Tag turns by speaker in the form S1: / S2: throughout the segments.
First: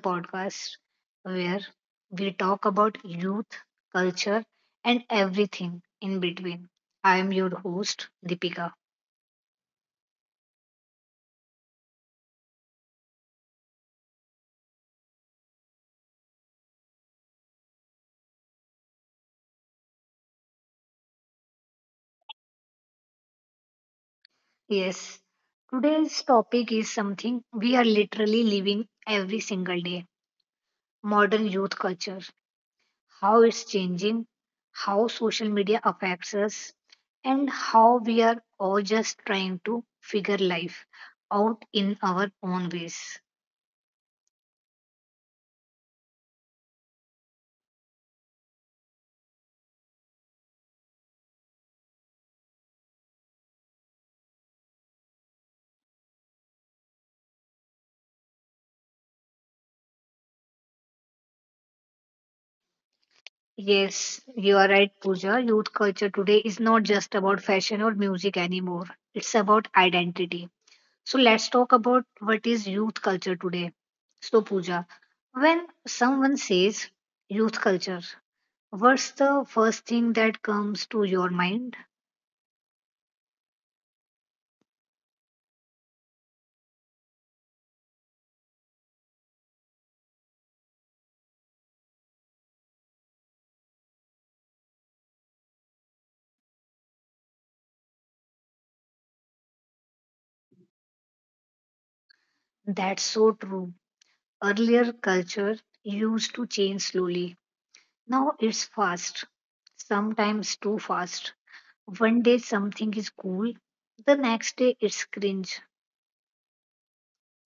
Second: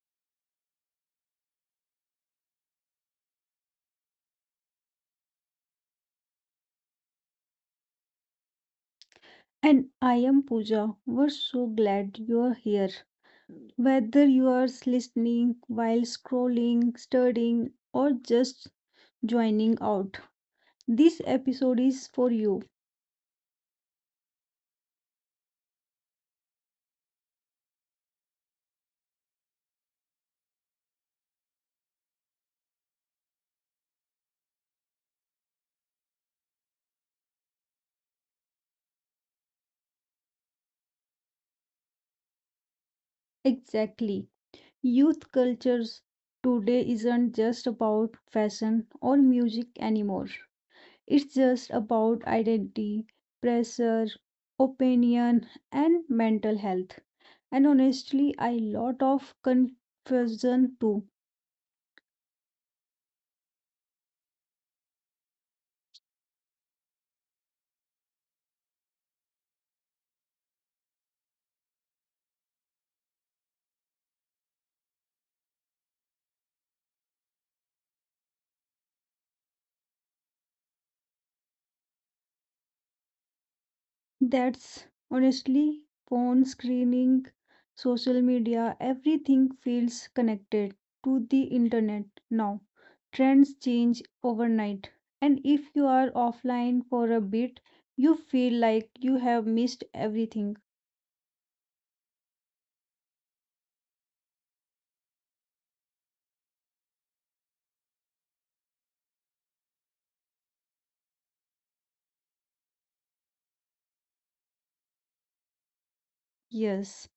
S1: podcast where we talk about youth, culture, and everything in between. I am your host, Deepika.
S2: And I am Pooja. We're so glad you're here. Whether you are listening while scrolling, studying, or just joining out, this episode is for you.
S1: Yes, today's topic is something we are literally living every single day: modern youth culture, how it's changing, how social media affects us, and how we are all just trying to figure life out in our own ways.
S2: Exactly. Youth cultures today isn't just about fashion or music anymore, it's just about identity, pressure, opinion, and mental health. And honestly, a lot of confusion too.
S1: Yes, you are right, Pooja. Youth culture today is not just about fashion or music anymore. It's about identity. So let's talk about what is youth culture today. So Pooja, when someone says youth culture, what's the first thing that comes to your mind?
S2: That's honestly phone screening, social media, everything feels connected to the internet now. Trends change overnight, and if you are offline for a bit, you feel like you have missed everything.
S1: That's so true. Earlier culture used to change slowly. Now it's fast, sometimes too fast. One day something is cool, the next day it's cringe.
S2: Yes,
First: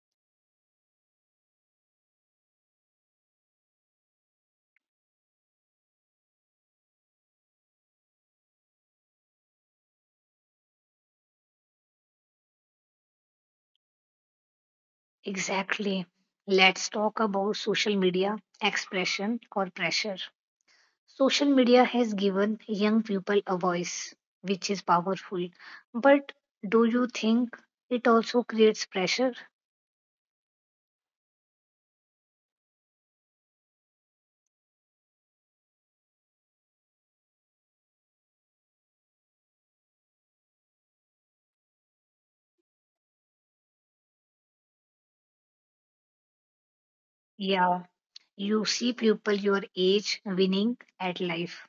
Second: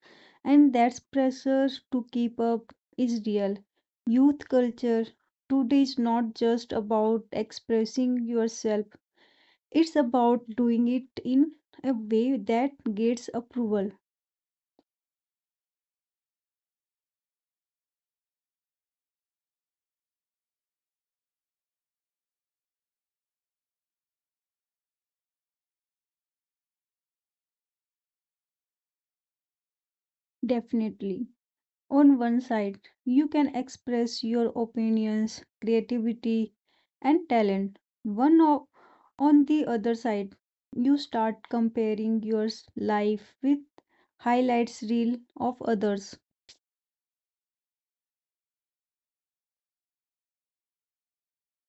S2: and that's pressure to keep up is real. Youth culture today is not just about expressing yourself. It's about doing it in a way that gets approval,
S1: Exactly. Let's talk about social media expression or pressure. Social media has given young people a voice, which is powerful. But do you think it also creates pressure?
S2: definitely. On one side, you can express your opinions, creativity, and talent. On the other side, you start comparing your life with highlights reel of others.
S1: Yeah. You see people your age winning at life,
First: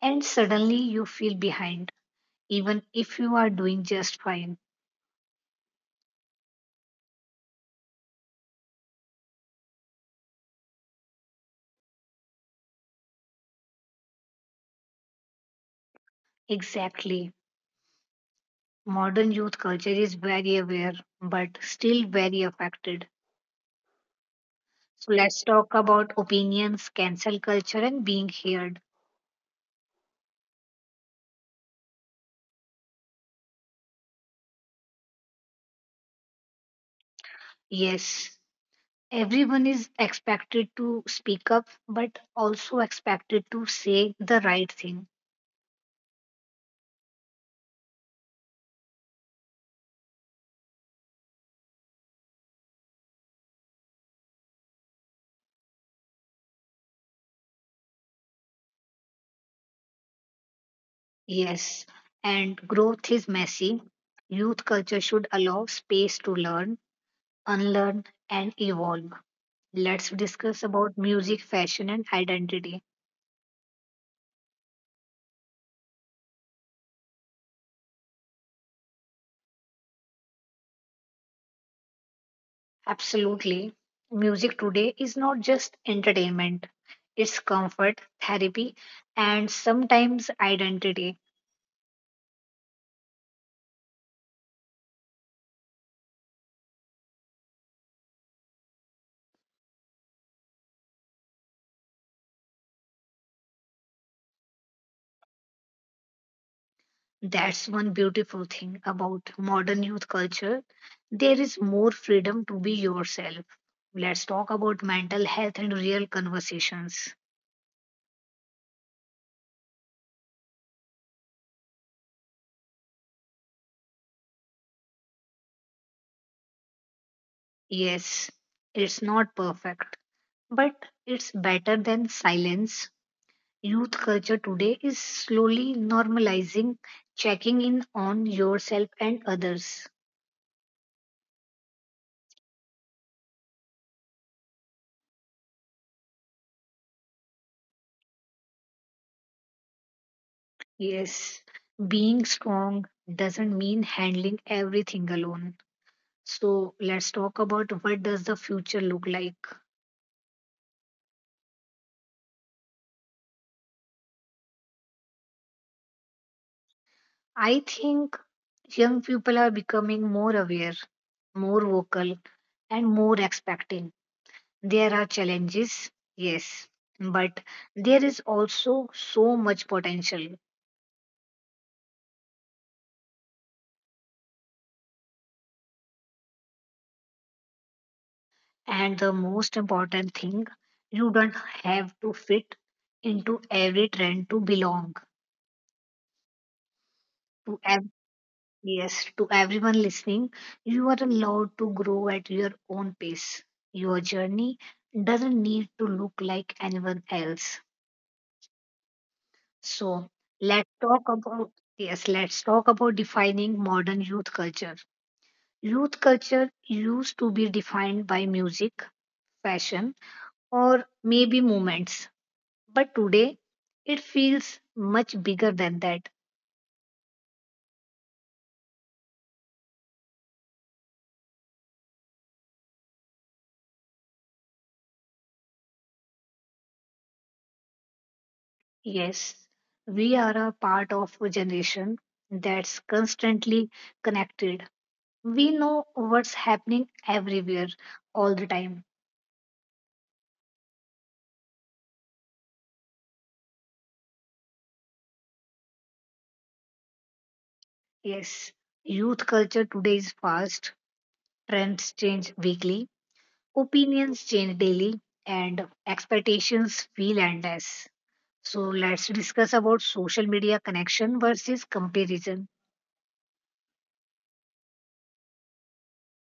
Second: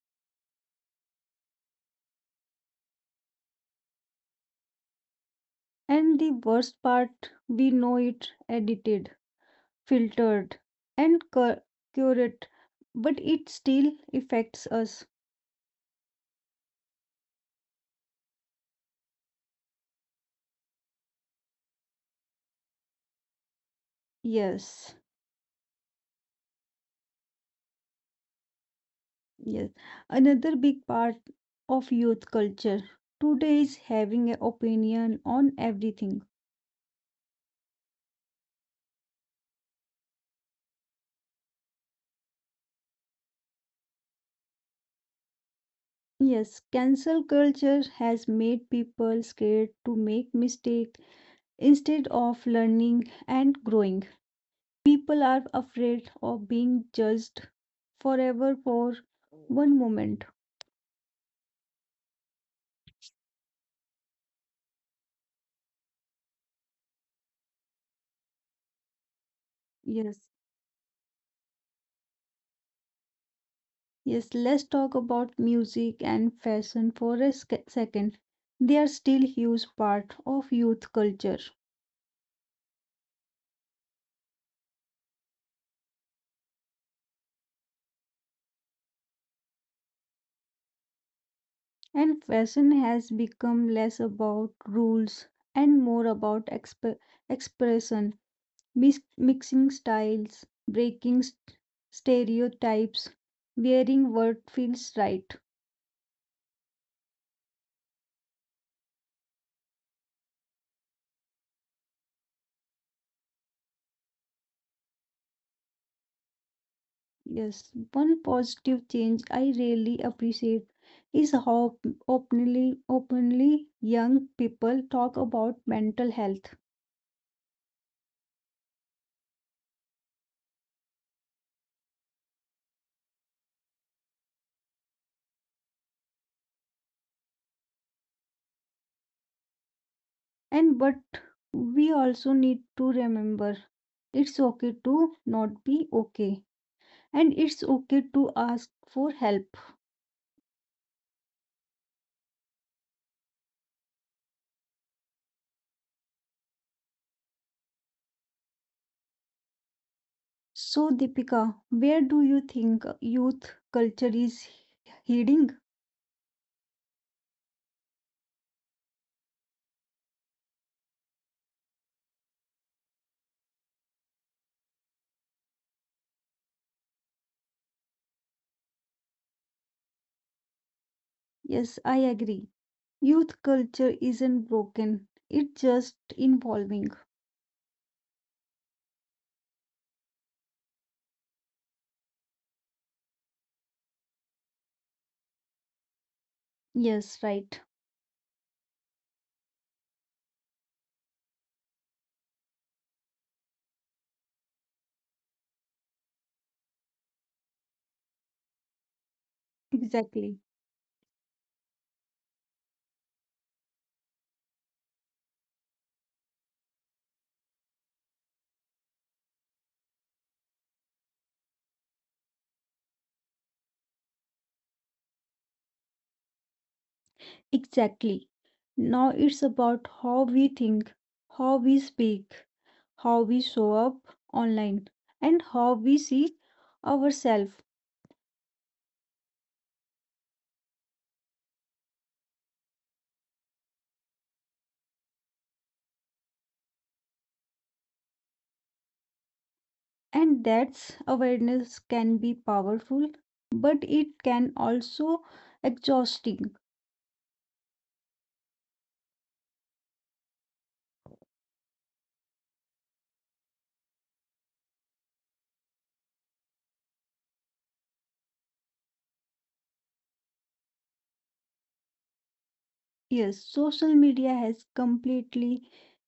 S1: and suddenly you feel behind, even if you are doing just fine.
S2: And the worst part, we know it edited, filtered, and curated, but it still affects us.
S1: Exactly. Modern youth culture is very aware, but still very affected.
S2: Yes.
S1: So let's talk about opinions, cancel culture, and being heard.
S2: Yes, another big part of youth culture today is having an opinion on everything.
S1: Yes, everyone is expected to speak up, but also expected to say the right thing.
S2: Yes, cancel culture has made people scared to make mistakes instead of learning and growing. People are afraid of being judged forever for one moment.
S1: Yes, and growth is messy. Youth culture should allow space to learn, unlearn, and evolve. Let's
S2: Yes,
S1: discuss about music, fashion, and identity.
S2: yes, let's talk about music and fashion for a second. They are still huge part of youth culture.
S1: Absolutely. Music today is not just entertainment, it's comfort, therapy, and sometimes identity.
S2: And fashion has become less about rules and more about expression, mixing styles, breaking stereotypes, wearing what feels right.
S1: That's one beautiful thing about modern youth culture. There is more freedom to be yourself. Let's talk about mental health and real conversations.
S2: Yes, one positive change I really appreciate is how openly young people talk about mental health.
S1: Yes, it's not perfect, but it's better than silence. Youth culture today is slowly normalizing checking in on yourself and others.
S2: And but we also need to remember it's okay to not be okay, and it's okay to ask for help.
S1: Yes, being strong doesn't mean handling everything alone. So let's talk about what does the future look like.
S2: So, Deepika, where do you think youth culture is heading?
S1: I think young people are becoming more aware, more vocal, and more expecting. There are challenges, yes, but there is also so much potential.
S2: Yes, I agree. Youth culture isn't broken, it's just evolving.
S1: And the most important thing, you don't have to fit into every trend to belong.
S2: Yes,
S1: To
S2: right.
S1: ev- yes, to everyone listening, you are allowed to grow at your own pace. Your journey doesn't need to look like anyone else. So
S2: Exactly.
S1: let's talk about yes, let's talk about defining modern youth culture. Youth culture used to be defined by music, fashion, or maybe movements. But today, it feels much bigger than that.
S2: Exactly. Now it's about how we think, how we speak, how we show up online, and how we see ourselves.
S1: Yes, we are a part of a generation that's constantly connected. We know what's happening everywhere, all the time.
S2: And that's awareness can be powerful, but it can also exhausting.
S1: Yes, youth culture today is fast, trends change weekly, opinions change daily, and expectations feel endless. So let's discuss about social media connection versus comparison.
S2: Yes, social media has completely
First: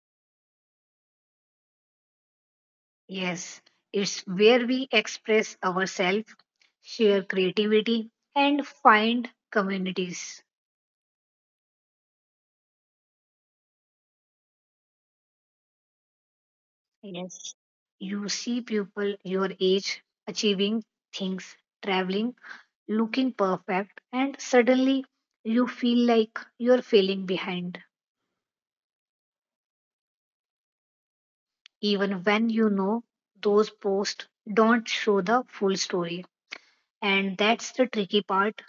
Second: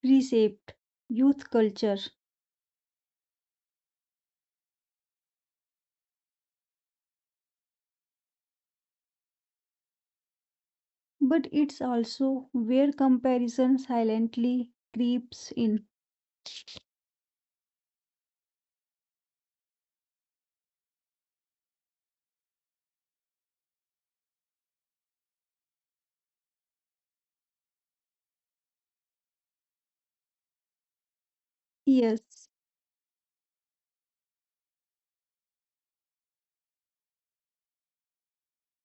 S2: reshaped youth culture,
S1: Yes, it's where we express ourselves, share creativity, and find communities.
S2: but it's also where comparison silently creeps in.
S1: Yes, you see people your age achieving things, traveling, looking perfect, and suddenly you feel like you're falling behind, even
S2: Yes,
S1: when you know those posts don't show the full story. And that's the tricky part.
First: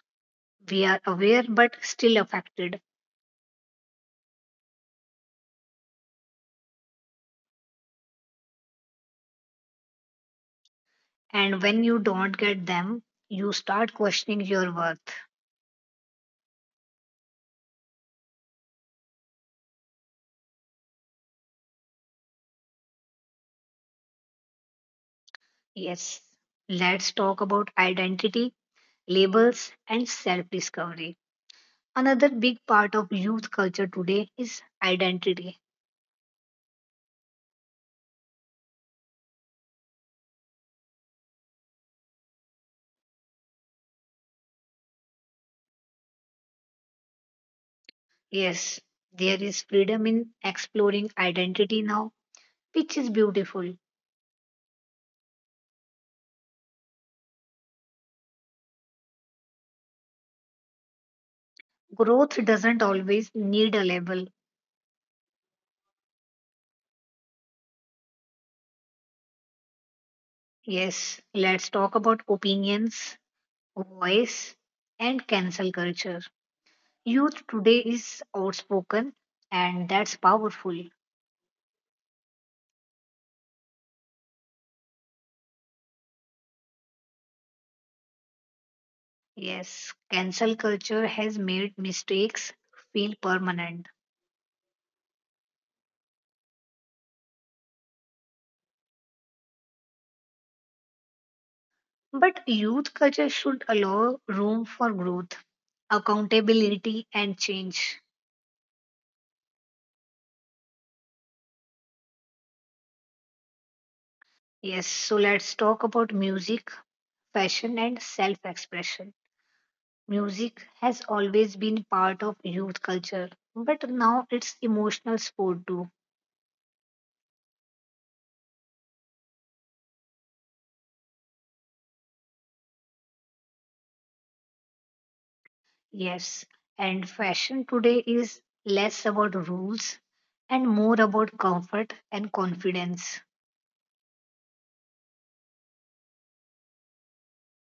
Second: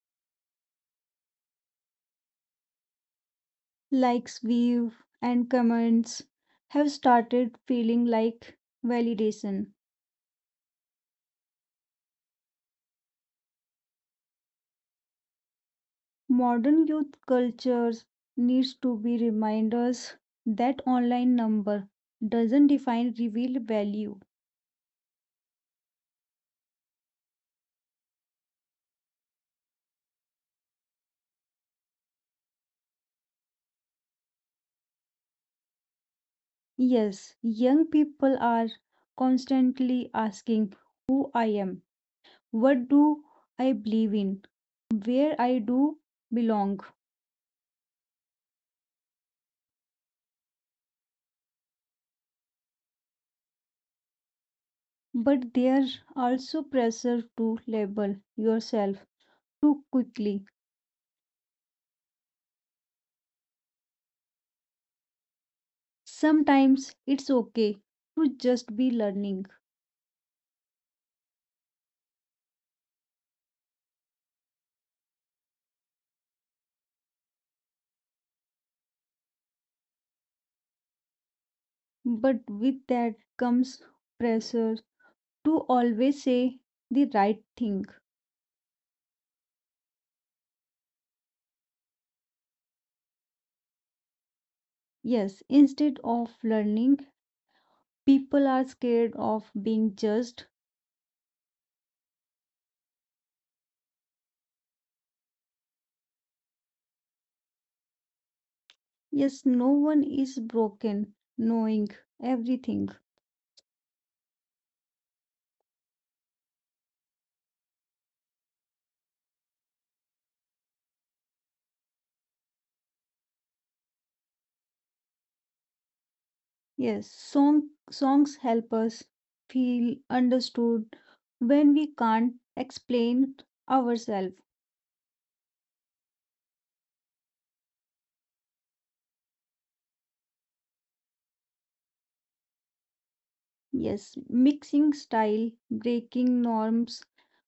S1: We are aware but still affected.
S2: likes, views, and comments have started feeling like validation.
S1: And when you don't get them, you start questioning your worth.
S2: Modern youth cultures needs to be reminders that online number doesn't define real value.
S1: Yes, let's talk about identity, labels, and self discovery. Another big part of youth culture today is identity.
S2: Yes, young people are constantly asking who I am, what do I believe in, where I do belong.
S1: Yes, there is freedom in exploring identity now, which is beautiful.
S2: But there also pressure to label yourself too quickly.
S1: Growth doesn't always need a label.
S2: Sometimes it's okay to just be learning,
S1: Yes, let's talk about opinions, voice, and cancel culture. Youth today is outspoken, and that's powerful.
S2: but with that comes pressure to always say the right thing.
S1: Yes, cancel culture has made mistakes feel permanent.
S2: Yes, instead of learning, people are scared of being judged.
S1: But youth culture should allow room for growth, accountability, and change.
S2: Yes, no one is broken knowing everything.
S1: Yes, so let's talk about music, fashion, and self expression. Music has always been part of youth culture, but now it's emotional sport too.
S2: Yes, songs help us feel understood when we can't explain ourselves.
S1: Yes, and fashion today is less about rules and more about comfort and confidence.
S2: Yes, mixing style, breaking norms,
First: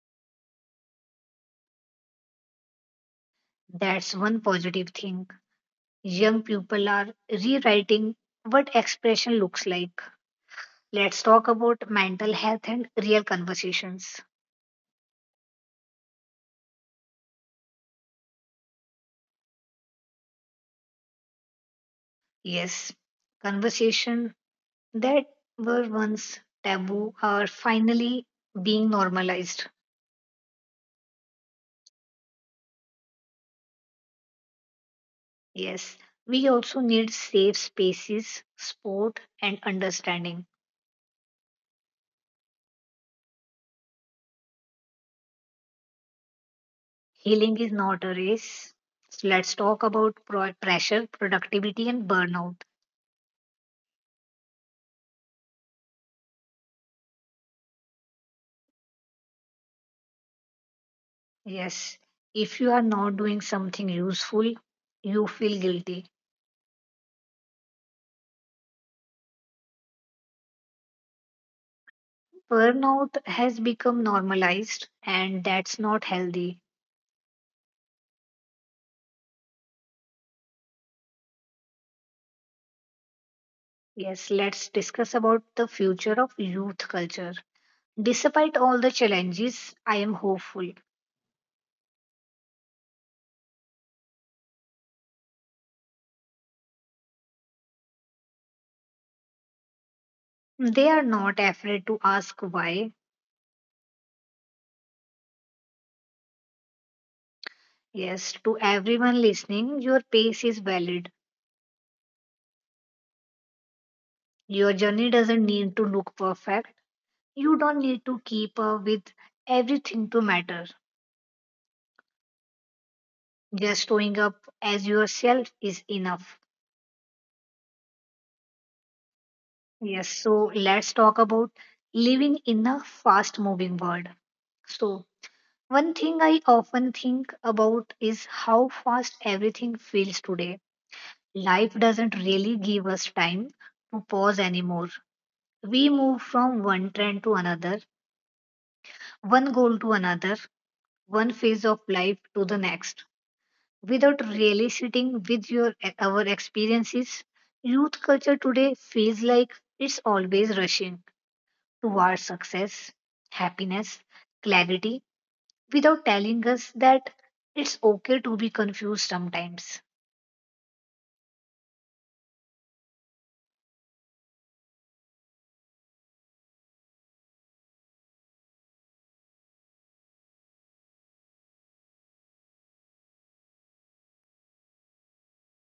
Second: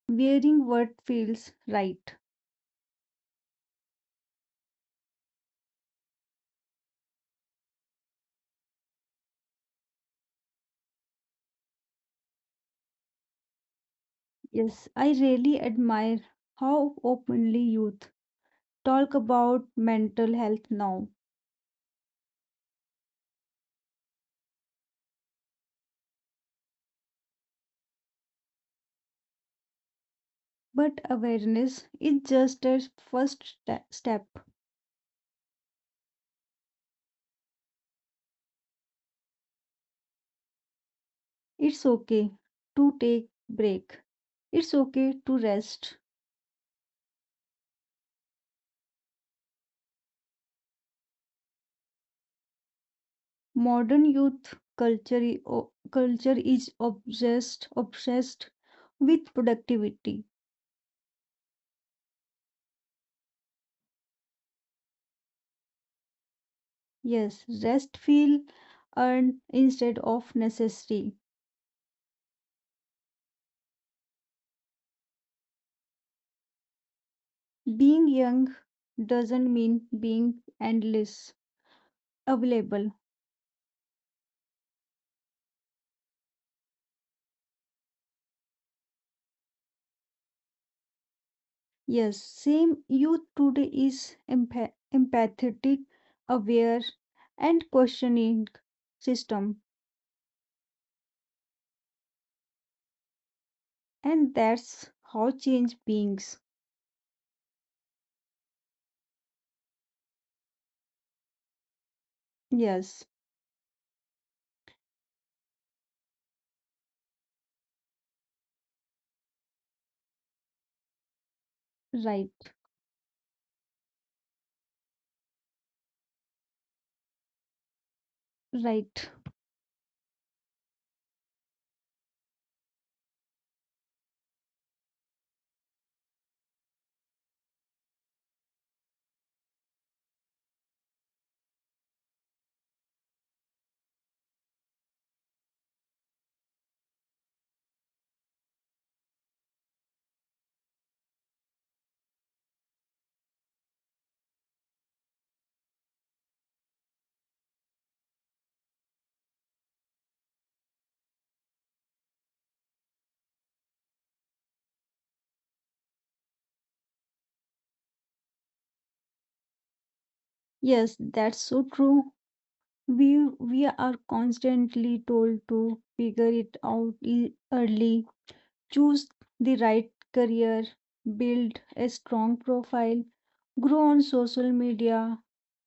S2: wearing what feels right.
S1: That's one positive thing. Young people are rewriting what expression looks like. Let's talk about mental health and real conversations.
S2: Yes, I really admire how openly youth talk about mental health now,
S1: Yes, conversation that were once taboo are finally being normalized.
S2: but awareness is just a first step.
S1: Yes, we also need safe spaces, support, and understanding.
S2: It's okay to take break. It's okay to rest.
S1: Healing is not a race. So let's talk about pressure, productivity, and burnout.
S2: Modern youth culture culture is obsessed with productivity.
S1: Yes, if you are not doing something useful, you feel guilty.
S2: Yes, rest feel earned instead of necessary.
S1: Burnout has become normalized, and that's not healthy.
S2: Being young doesn't mean being endless available.
S1: Yes, let's discuss about the future of youth culture. Despite all the challenges, I am hopeful.
S2: Yes, same youth today is empathetic, aware, and questioning system,
S1: They are not afraid to ask why.
S2: and that's how change beings.
S1: Yes, to everyone listening, your pace is valid.
S2: Yes,
S1: Your journey doesn't need to look perfect. You don't need to keep up with everything to matter.
S2: right,
S1: Just showing up as yourself is enough.
S2: right.
S1: Yes, so let's talk about living in a fast moving world. So, one thing I often think about is how fast everything feels today. Life doesn't really give us time to pause anymore. We move from one trend to another, one goal to another, one phase of life to the next without really sitting with your our experiences. Youth culture today feels like it's always rushing towards success, happiness, clarity, without telling us that it's okay to be confused sometimes.
S2: Yes, that's so true. We are constantly told to figure it out early, choose the right career, build a strong profile, grow on social media,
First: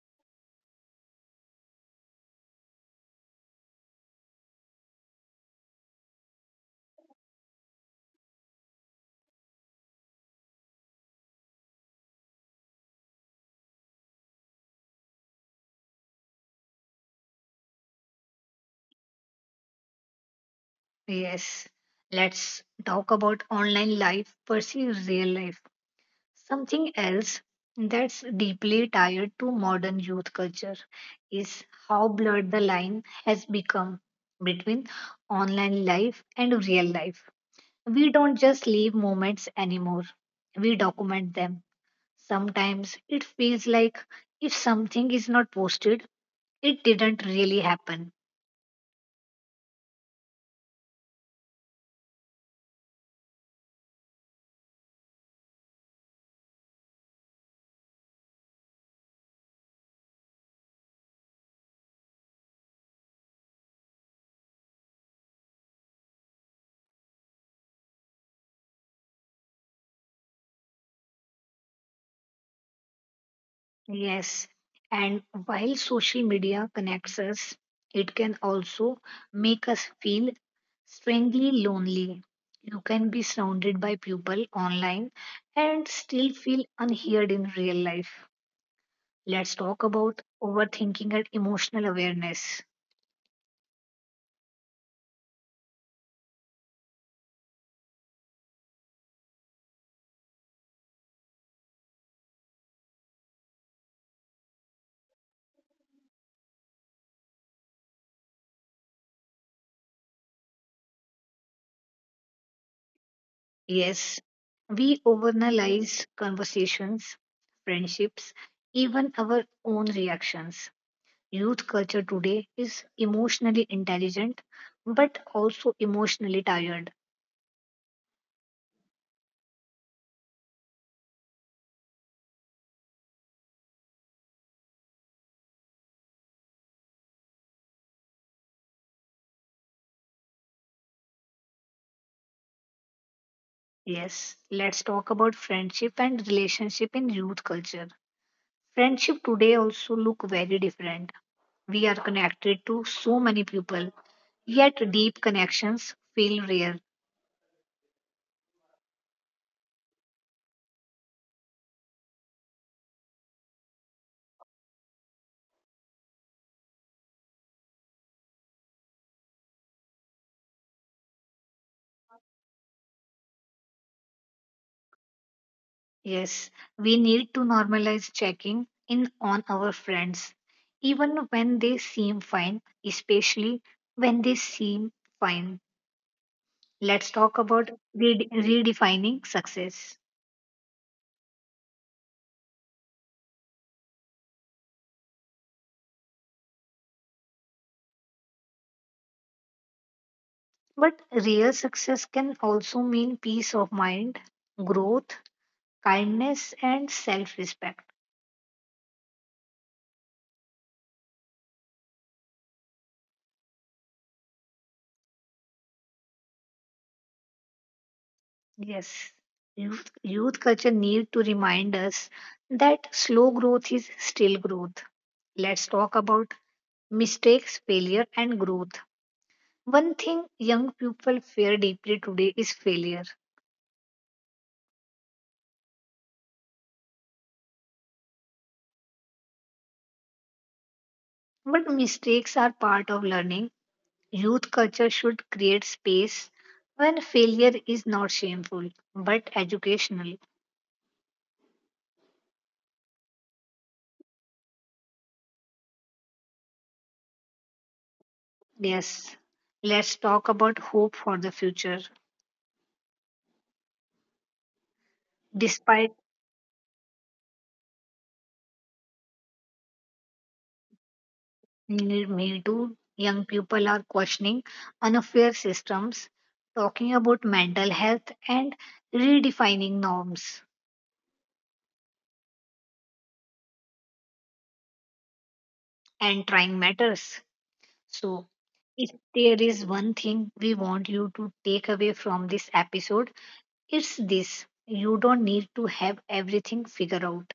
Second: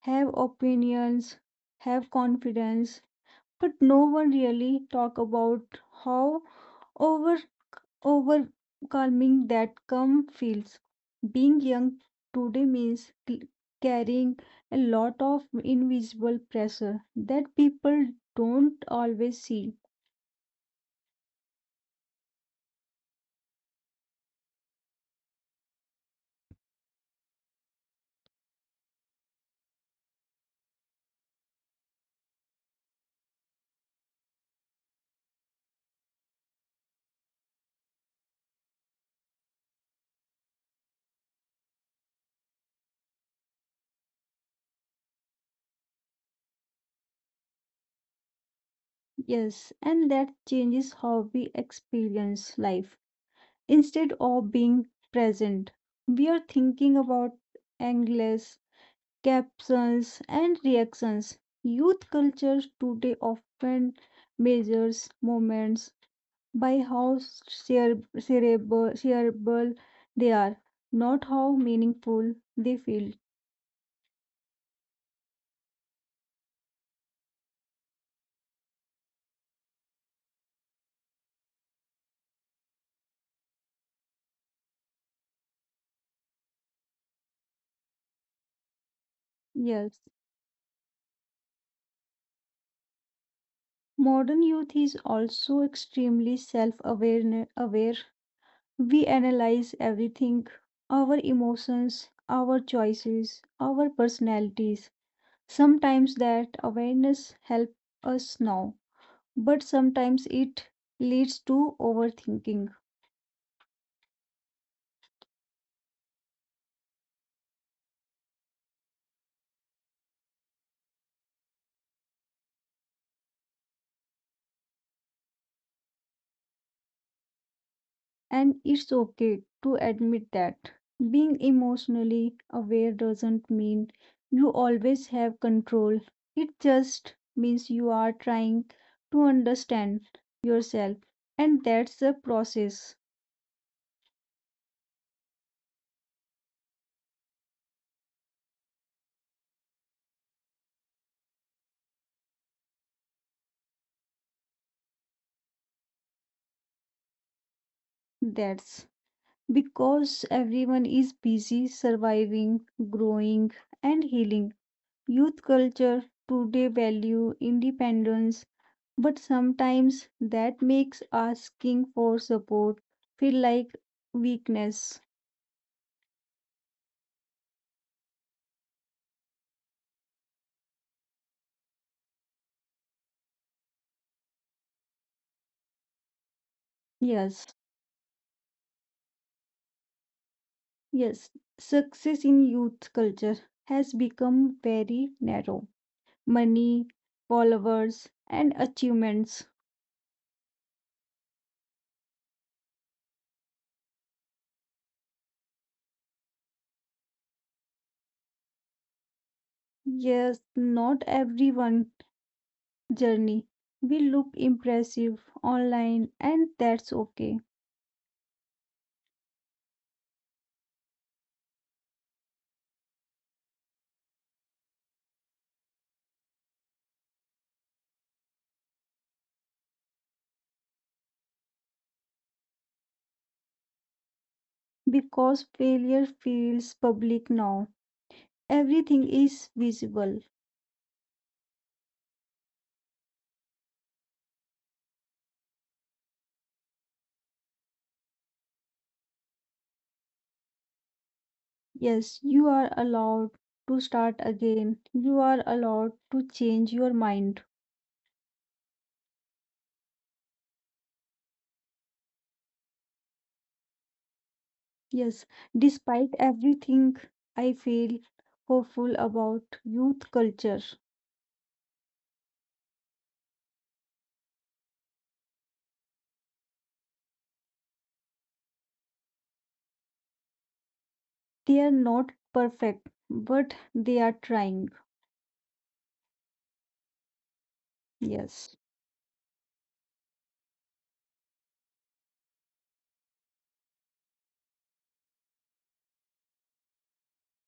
S2: have opinions, have confidence, but no one really talk about how over overwhelming that come feels. Being young today means carrying a lot of invisible pressure that people don't always see.
S1: Yes, let's talk about online life versus real life. Something else that's deeply tied to modern youth culture is how blurred the line has become between online life and real life. We don't just live moments anymore, we document them. Sometimes it feels like if something is not posted, it didn't really happen.
S2: Yes, and that changes how we experience life. Instead of being present, we are thinking about endless captions and reactions. Youth culture today often measures moments by how cerebral they are, not how meaningful they feel.
S1: Yes, and while social media connects us, it can also make us feel strangely lonely. You can be surrounded by people online and still feel unheard in real life. Let's
S2: Yes,
S1: talk about overthinking and emotional awareness.
S2: modern youth is also extremely self aware. We analyze everything our emotions, our choices, our personalities. Sometimes that awareness helps us now, but sometimes it leads to overthinking.
S1: Yes, we overanalyze conversations, friendships, even our own reactions. Youth culture today is emotionally intelligent but also emotionally tired.
S2: And it's okay to admit that. Being emotionally aware doesn't mean you always have control, it just means you are trying to understand yourself. And that's a process.
S1: Yes, let's talk about friendship and relationship in youth culture. Friendship today also look very different. We are connected to so many people, yet deep connections feel rare.
S2: That's because everyone is busy surviving, growing, and healing. Youth culture today value independence, but sometimes that makes asking for support feel like weakness.
S1: Yes, we need to normalize checking in on our friends even when they seem fine, especially when they seem fine. Let's
S2: Yes,
S1: talk about redefining success.
S2: yes. Success in youth culture has become very narrow. Money, followers, and achievements.
S1: But real success can also mean peace of mind, growth, kindness, and self respect.
S2: Yes, not everyone journey will look impressive online, and that's okay
S1: Yes, youth culture need to remind us that slow growth is still growth. Let's talk about mistakes, failure, and growth. One thing young people fear deeply today is failure.
S2: because failure feels public now. Everything is visible.
S1: But mistakes are part of learning. Youth culture should create space when failure is not shameful but educational.
S2: Yes, you are allowed to start again. You are allowed to change your mind.
S1: Yes, let's talk about hope for the future.
S2: Yes, despite
S1: Despite
S2: everything, I feel hopeful about youth culture.
S1: Me Too, young people are questioning unfair systems, talking about mental health, and redefining norms,
S2: They are not perfect, but they are trying.
S1: and trying matters. So,
S2: Yes,
S1: if there is one thing we want you to take away from this episode, it's this: you don't need to have everything figured out.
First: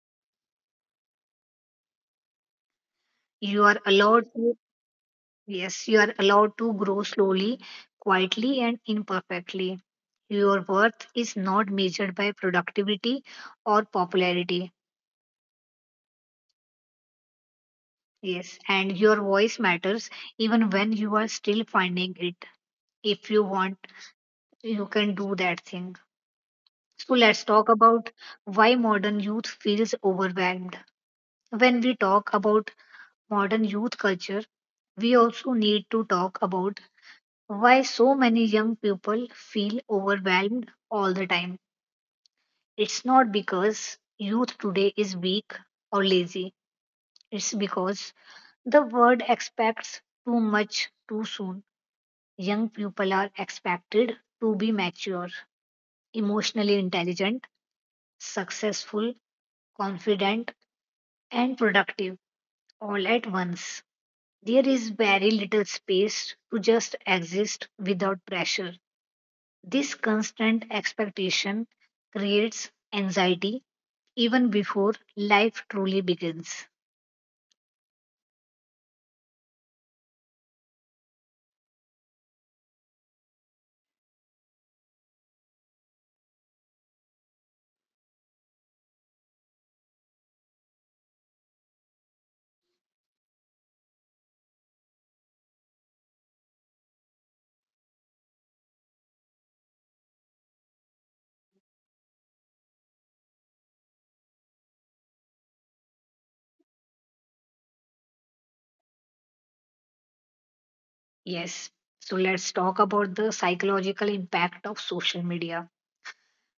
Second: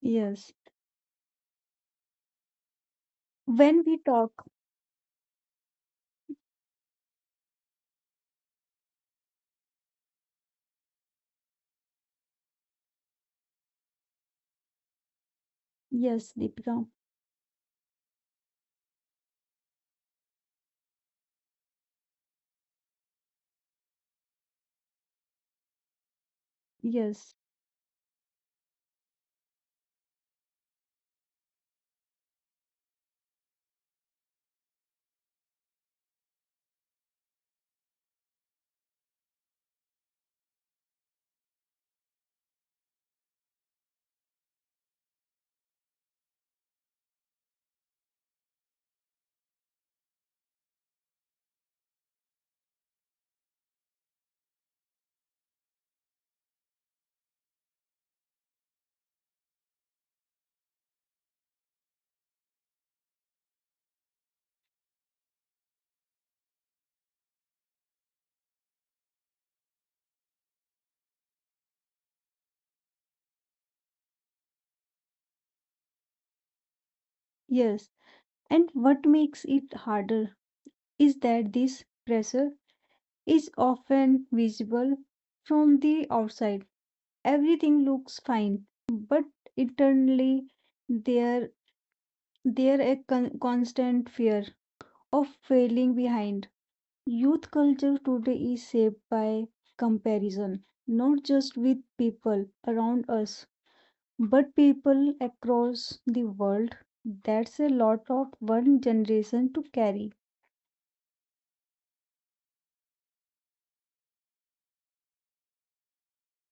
S2: yes.
S1: You are
S2: When we talk,
S1: allowed to, yes, you are allowed to grow slowly, quietly, and imperfectly. Your worth is not measured by productivity or popularity.
S2: yes, Deepika,
S1: Yes, and your voice matters even when you are still finding it. If you want, you can do that thing. So
S2: yes,
S1: let's talk about why modern youth feels overwhelmed. When we talk about modern youth culture, we also need to talk about why so many young people feel overwhelmed all the time. It's not because youth today is weak or lazy, it's because the world expects too much too soon. Young people are expected to be mature, emotionally intelligent, successful, confident, and productive all at once. There is very little space to just exist without pressure. This constant expectation creates anxiety even before life truly begins.
S2: yes. And what makes it harder is that this pressure is often visible from the outside. Everything looks fine, but internally there there a constant fear of failing behind. Youth culture today is shaped by comparison, not just with people around us, but people across the world. That's a lot of one generation to carry.
S1: Yes. So let's talk about the psychological impact of social media.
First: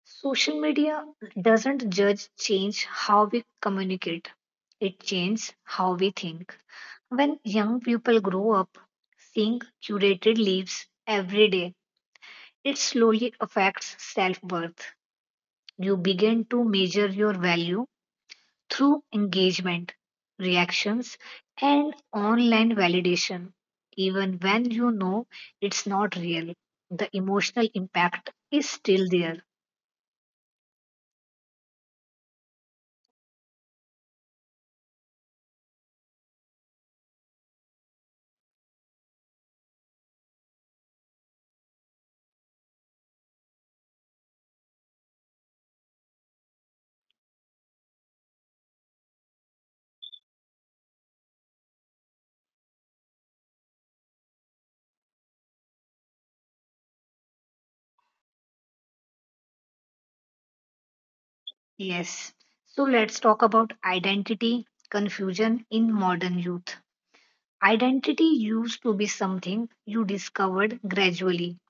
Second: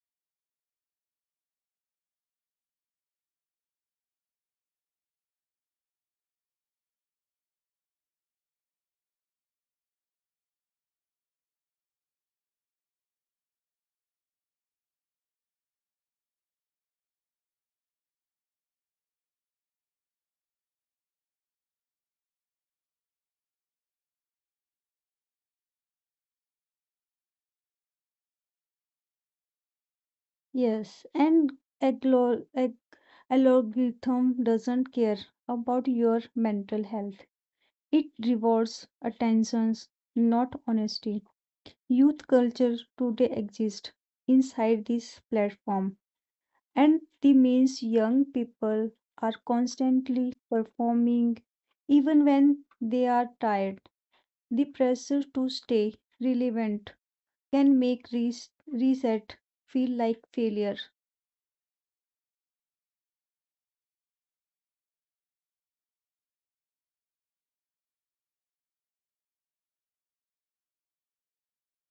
S1: Social media doesn't just change how we communicate, it changes how we think. When young people grow up seeing curated lives every day, it slowly affects self worth. You begin to measure your value through engagement, reactions, and online validation. Even when you know it's not real, the emotional impact is still there.
S2: Yes, and aglo- ag- algorithm doesn't care about your mental health. It rewards attentions, not honesty. Youth culture today exists inside this platform, and the means young people are constantly performing, even when they are tired. The pressure to stay relevant can make reset feel like failure.
S1: Yes. So let's talk about identity confusion in modern youth. Identity used to be something you discovered gradually.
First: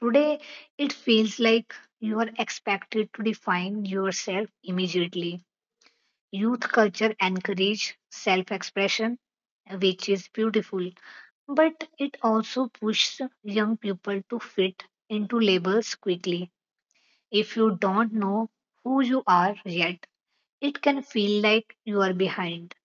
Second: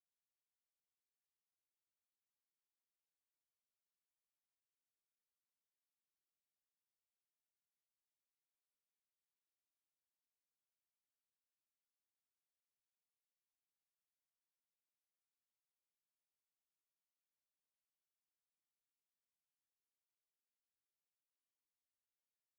S1: Today, it feels like you are expected to define yourself immediately. Youth culture encourages self expression, which is beautiful, but it also pushes young people to fit into labels quickly. If you don't know who you are yet, it can feel like you are behind.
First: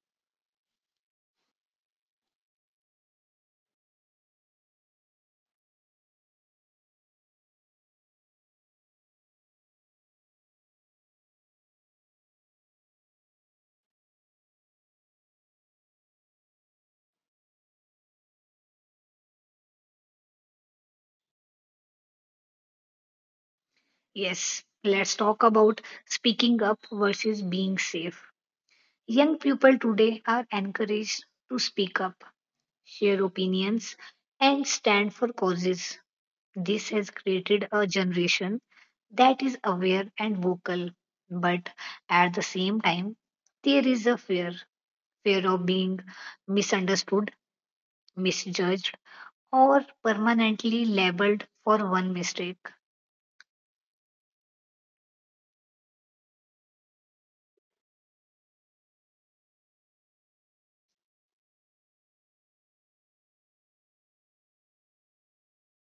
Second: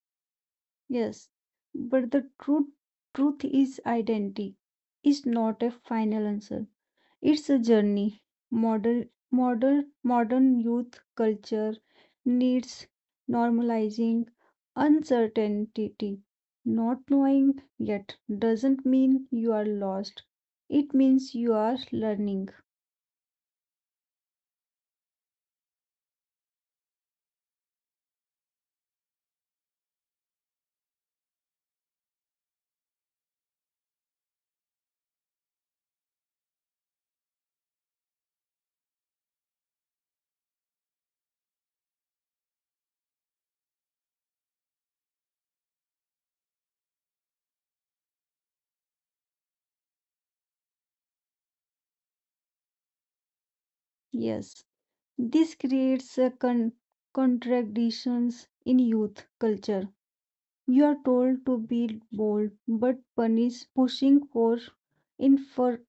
S2: Yes, but the truth is identity is not a final answer. It's a journey. Modern modern modern youth culture needs normalizing uncertainty. Not knowing yet doesn't mean you are lost. It means you are learning.
S1: Yes, let's talk about speaking up versus being safe. Young people today are encouraged to speak up, share opinions, and stand for causes. This has created a generation that is aware and vocal, but at the same time there is a fear of being misunderstood, misjudged, or permanently labeled for one mistake.
S2: Yes, this creates a contradictions in youth culture. You are told to be bold, but punished pushing for infer-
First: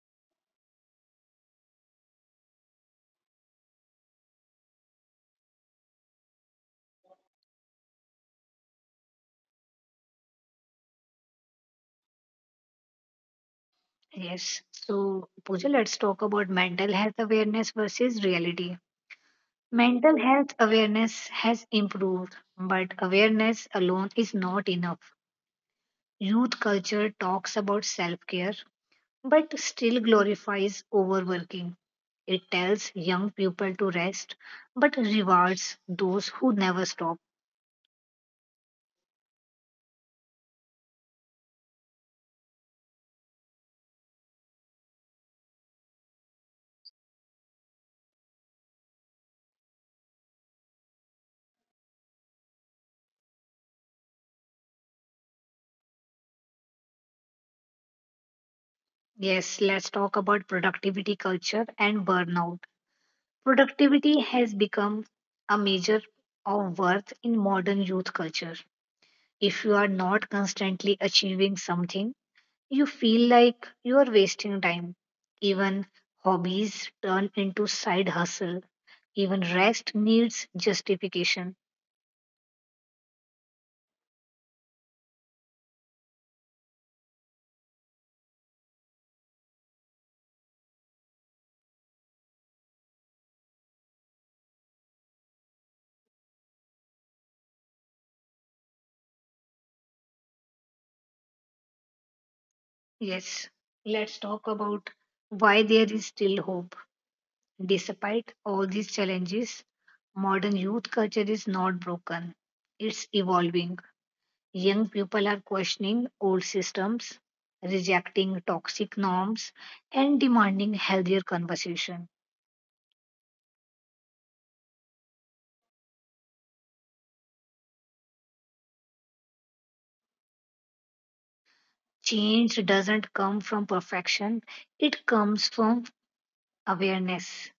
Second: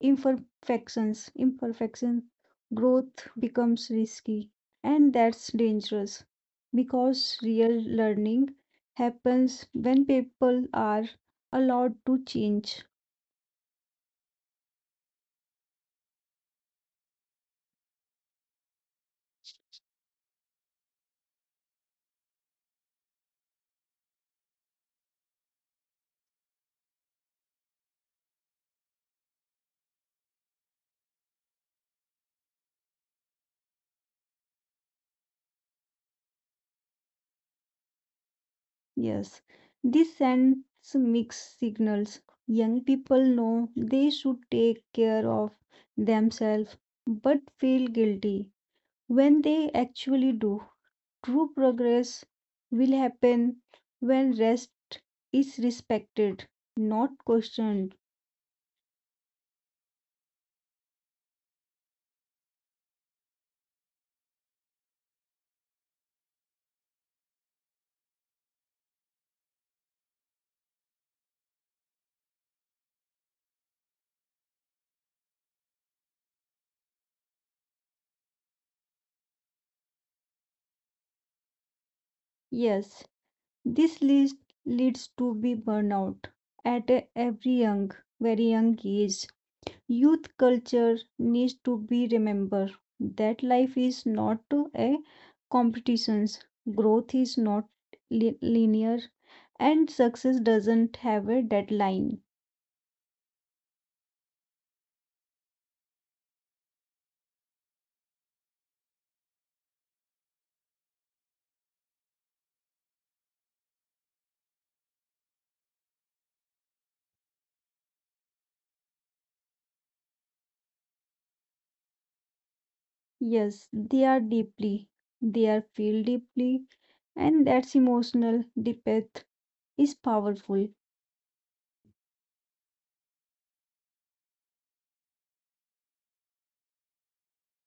S2: imperfections. Imperfection growth becomes risky, and that's dangerous because real learning happens when people are allowed to change.
S1: Yes, so Pooja, let's talk about mental health awareness versus reality. Mental health awareness has improved, but awareness alone is not enough. Youth culture talks about self care but still glorifies overworking. It tells young people to rest, but rewards those who never stop.
S2: Yes, this sends mixed signals. Young people know they should take care of themselves but feel guilty when they actually do. True progress will happen when rest is respected, not questioned.
S1: Yes, let's talk about productivity culture and burnout. Productivity has become a measure of worth in modern youth culture. If you are not constantly achieving something, you feel like you are wasting time. Even hobbies turn into side hustle. Even rest needs justification.
S2: Yes, this list leads to be burnout at very young age. Youth culture needs to be remembered that life is not a competition. Growth is not linear and success doesn't have a deadline.
S1: Yes, let's talk about why there is still hope. Despite all these challenges, modern youth culture is not broken, it's evolving. Young people are questioning old systems, rejecting toxic norms, and demanding healthier conversation.
S2: Yes, they are deeply, they are feel deeply, and that's emotional depth is powerful.
S1: Change doesn't come from perfection, it comes from awareness.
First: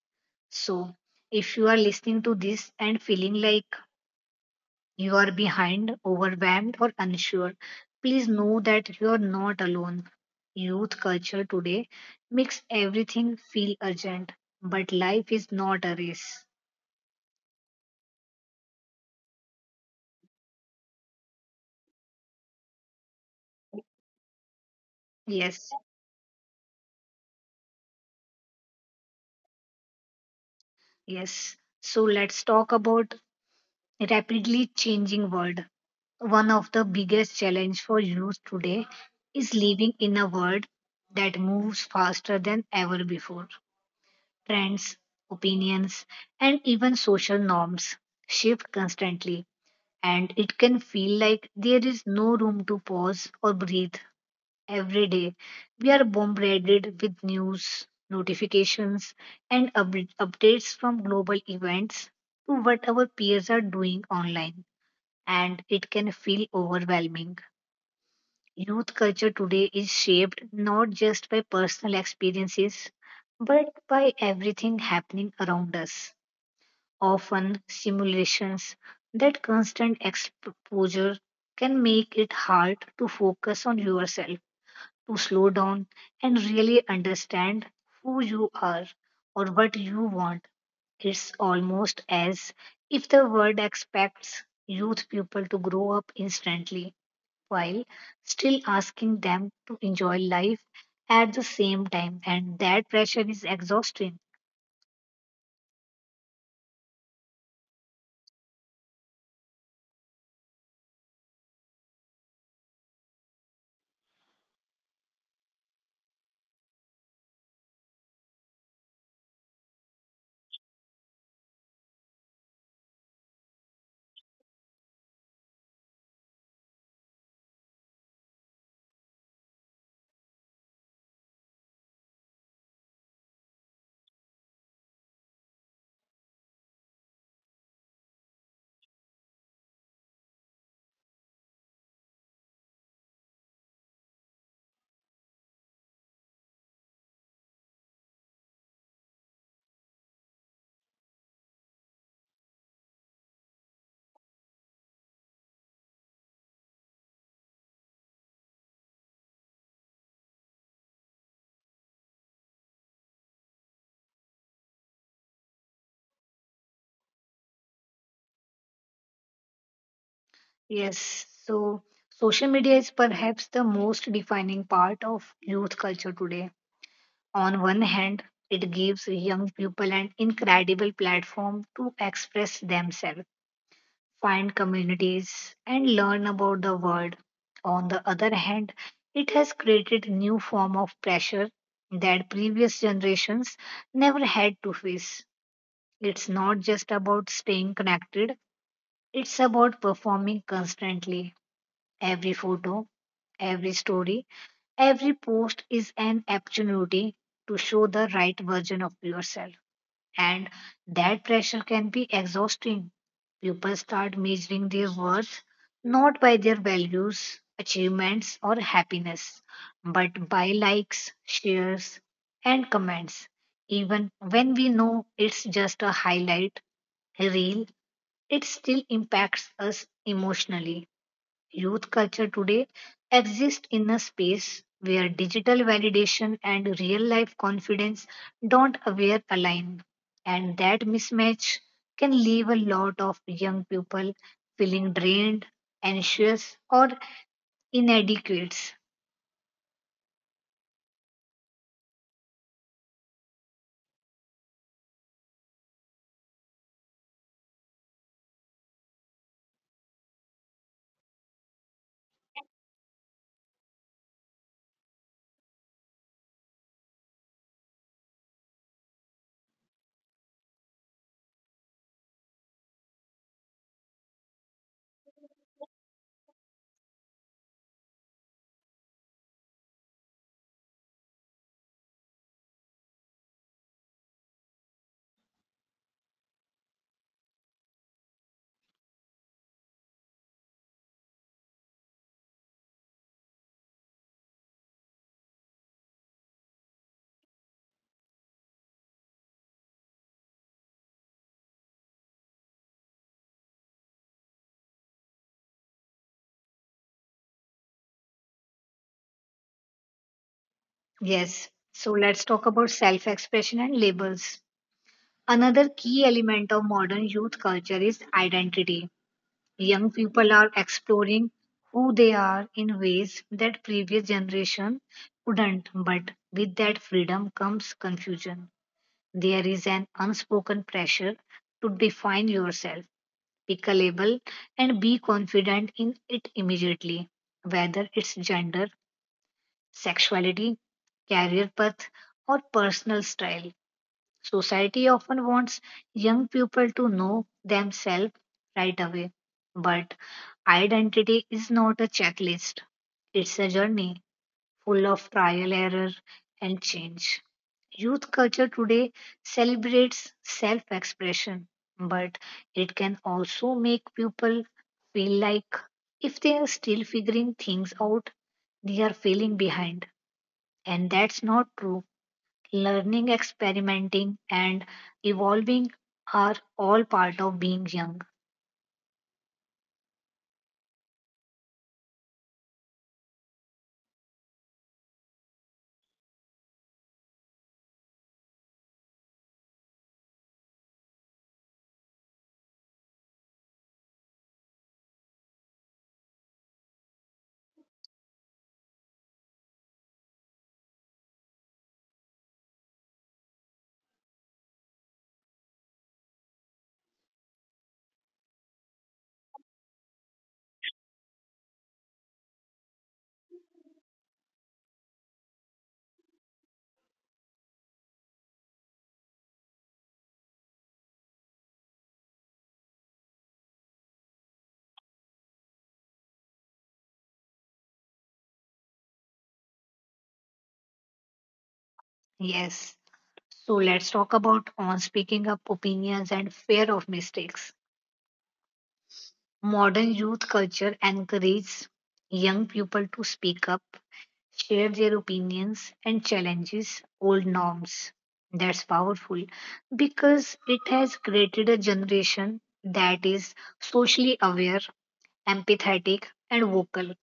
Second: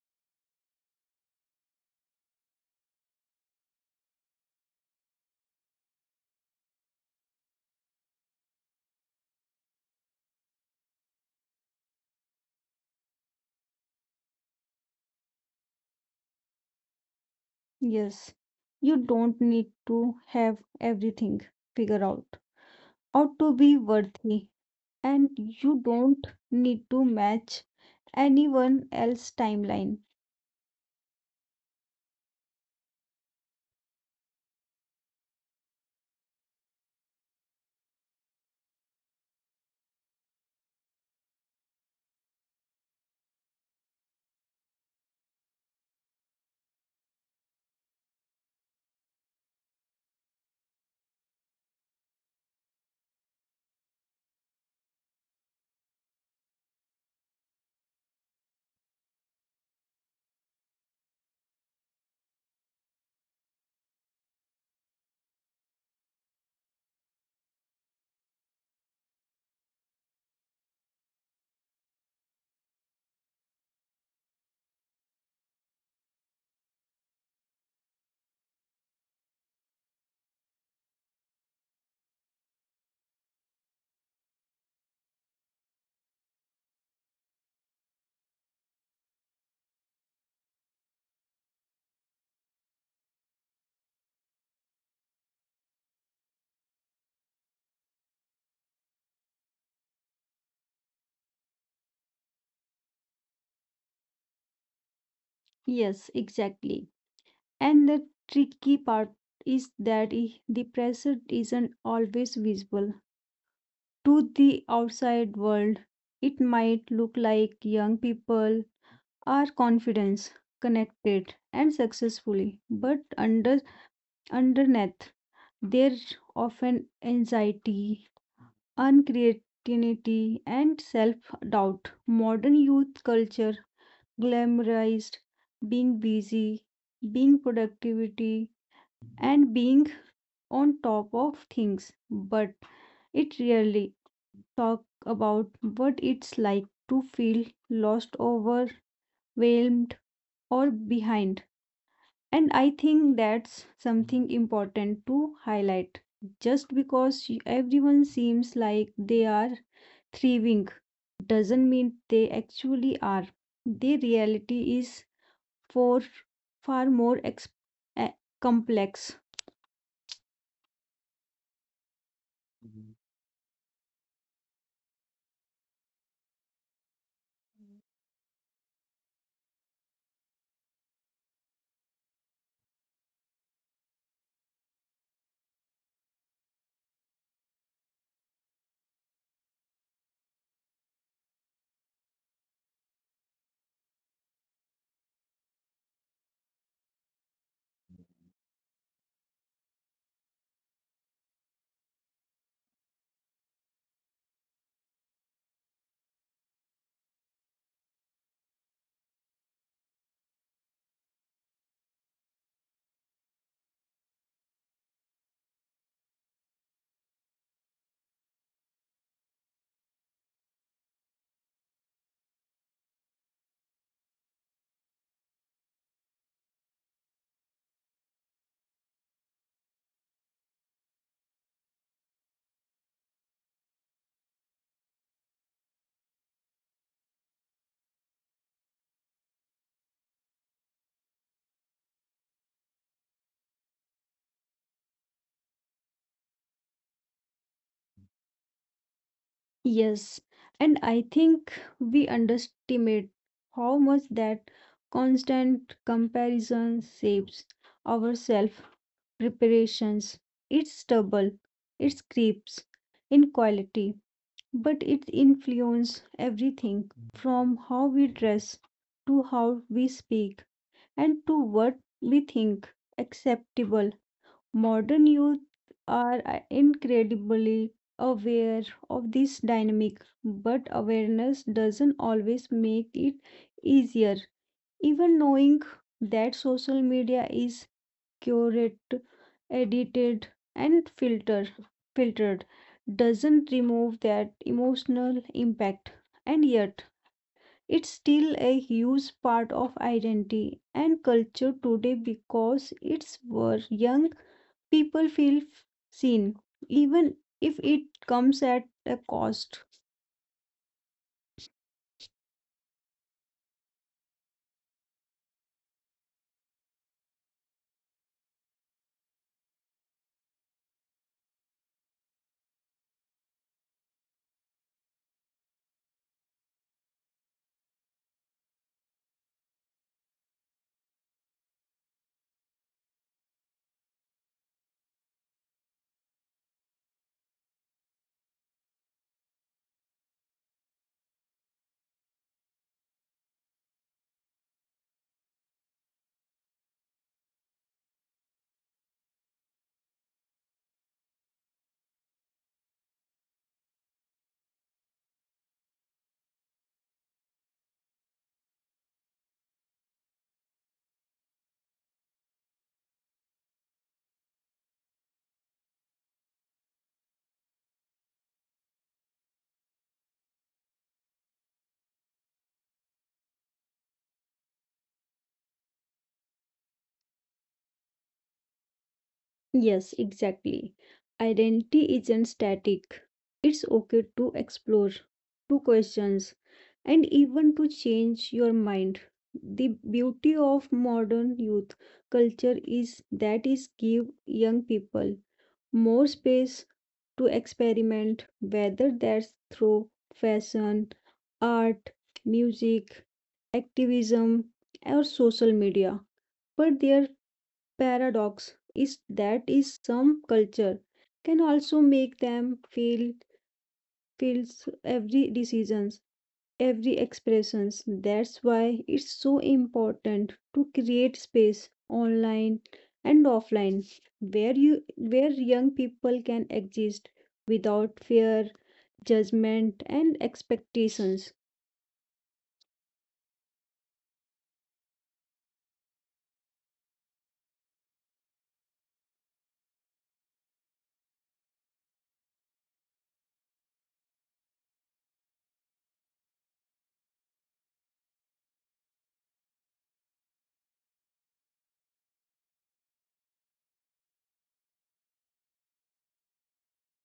S1: So, if you are listening to this and feeling like you are behind, overwhelmed, or unsure, please know that you are not alone. Youth culture today makes everything feel urgent, but life is not a race.
S2: Yes, you don't need to have everything figured out or to be worthy, and
S1: Yes,
S2: you don't need to match anyone else's timeline.
S1: yes. So let's talk about rapidly changing world. One of the biggest challenge for youth today is living in a world that moves faster than ever before. Trends, opinions, and even social norms shift constantly and it can feel like there is no room to pause or breathe. Every day, we are bombarded with news, notifications, and updates from global events to what our peers are doing online, and it can feel overwhelming. Youth culture today is shaped not just by personal experiences but by everything happening around us, often simulations. That constant exposure can make it hard to focus on yourself, to slow down and really understand who you are or what you want. It's almost as if the world expects youth people to grow up instantly while still asking them to enjoy life at the same time, and that pressure is exhausting.
S2: Yes, exactly. And the tricky part is that the pressure isn't always visible. To the outside world, it might look like young people are confident, connected, and successfully. But under underneath there often anxiety, uncreativity, and self-doubt. Modern youth culture glamorized being busy, being productivity, and being on top of things, but it really talk about what it's like to feel lost, overwhelmed, or behind. And I think that's something important to highlight. Just because everyone seems like they are thriving doesn't mean they actually are. The reality is for far more eh, complex.
S1: Yes, so social media is perhaps the most defining part of youth culture today. On one hand, it gives young people an incredible platform to express themselves, find communities, and learn about the world. On the other hand, it has created new form of pressure that previous generations never had to face. It's not just about staying connected, it's about performing constantly. Every photo, every story, every post is an opportunity to show the right version of yourself. And that pressure can be exhausting. People start measuring their worth not by their values, achievements, or happiness, but by likes, shares, and comments. Even when we know it's just a highlight reel, it still impacts us emotionally. Youth culture today exists in a space where digital validation and real life confidence don't aware align. And that mismatch can leave a lot of young people feeling drained, anxious, or inadequate.
S2: Yes, and I think we underestimate how much that constant comparison shapes our self preparations. It's double, it creeps in quality, but it influences everything from how we dress to how we speak and to what we think acceptable. Modern youth are incredibly aware of this dynamic, but awareness doesn't always make it easier. Even knowing that social media is curated, edited, and filtered doesn't remove that emotional impact, and yet it's still a huge part of identity and culture today because it's where young people feel seen, even if it comes at a cost.
S1: Yes, so let's talk about self expression and labels. Another key element of modern youth culture is identity. Young people are exploring who they are in ways that previous generation couldn't, but with that freedom comes confusion. There is an unspoken pressure to define yourself, pick a label, and be confident in it immediately, whether it's gender, sexuality, career path, or personal style. Society often wants young people to know themselves right away, but identity is not a checklist. It's a journey full of trial, error, and change. Youth culture today celebrates self expression, but it can also make people feel like if they are still figuring things out, they are failing behind. And that's not true. Learning, experimenting, and evolving are all part of being young.
S2: Yes, exactly. Identity isn't static. It's okay to explore, to question, and even to change your mind. The beauty of modern youth culture is that is give young people more space to experiment, whether that's through fashion, art, music, activism or social media, but their paradox is that is some culture can also make them feel feels every decisions every expressions. That's why it's so important to create space online and offline where young people can exist without fear judgment and expectations.
S1: Yes. So let's talk about on speaking up opinions and fear of mistakes. Modern youth culture encourages young people to speak up, share their opinions, and challenges old norms. That's powerful because it has created a generation that is socially aware, empathetic, and vocal,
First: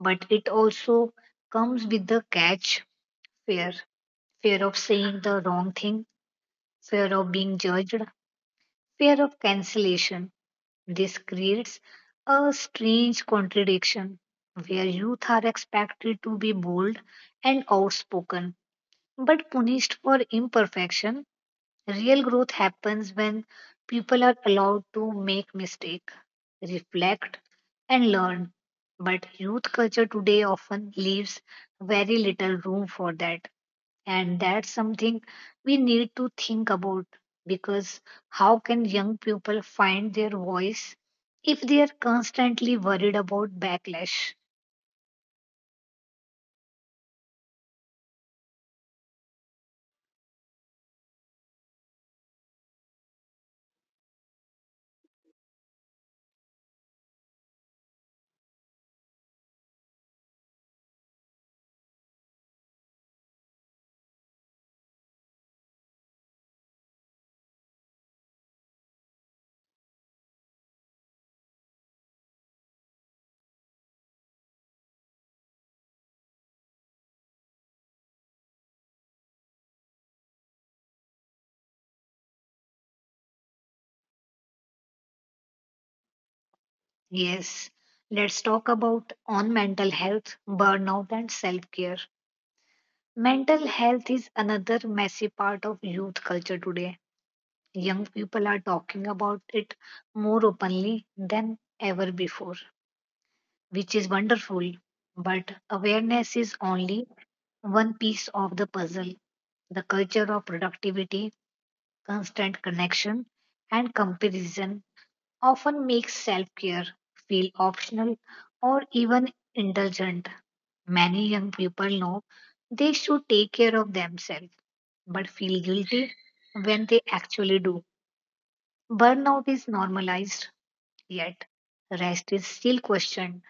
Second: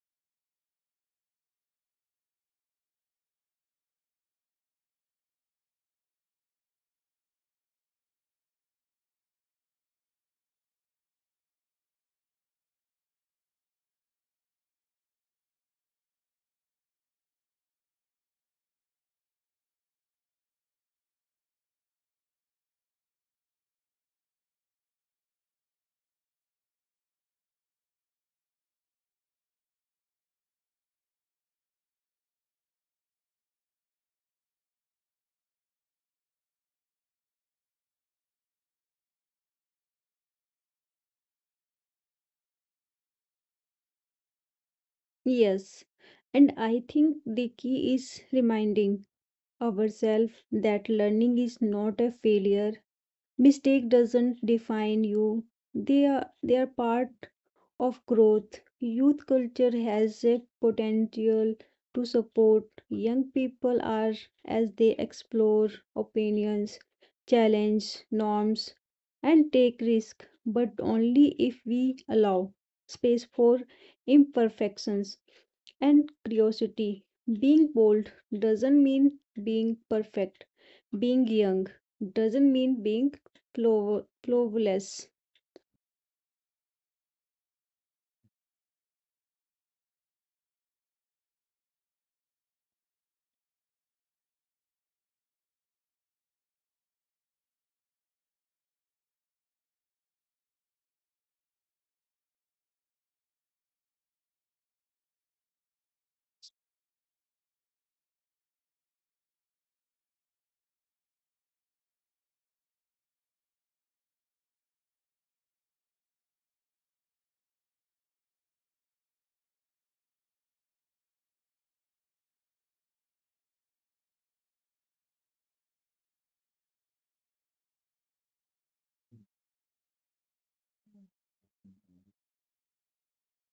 S1: but it also comes with the catch: fear, fear of saying the wrong thing, fear of being judged, fear of cancellation. This creates a strange contradiction where youth are expected to be bold and outspoken but punished for imperfection. Real growth happens when people are allowed to make mistake, reflect and learn. But youth culture today often leaves very little room for that. And that's something we need to think about, because how can young people find their voice if they are constantly worried about backlash?
S2: Yes, and I think the key is reminding ourselves that learning is not a failure. Mistake doesn't define you. They are part of growth. Youth culture has a potential to support young people are as they explore opinions, challenge norms, and take risk, but only if we allow space for imperfections and curiosity. Being bold doesn't mean being perfect. Being young doesn't mean being cloverless.
S1: Yes, let's talk about on mental health, burnout and self-care. Mental health is another massive part of youth culture today. Young people are talking about it more openly than ever before, which is wonderful. But awareness is only one piece of the puzzle. The culture of productivity, constant connection, and comparison often makes self care feel optional or even indulgent. Many young people know they should take care of themselves but feel guilty when they actually do. Burnout is normalized, yet rest is still questioned.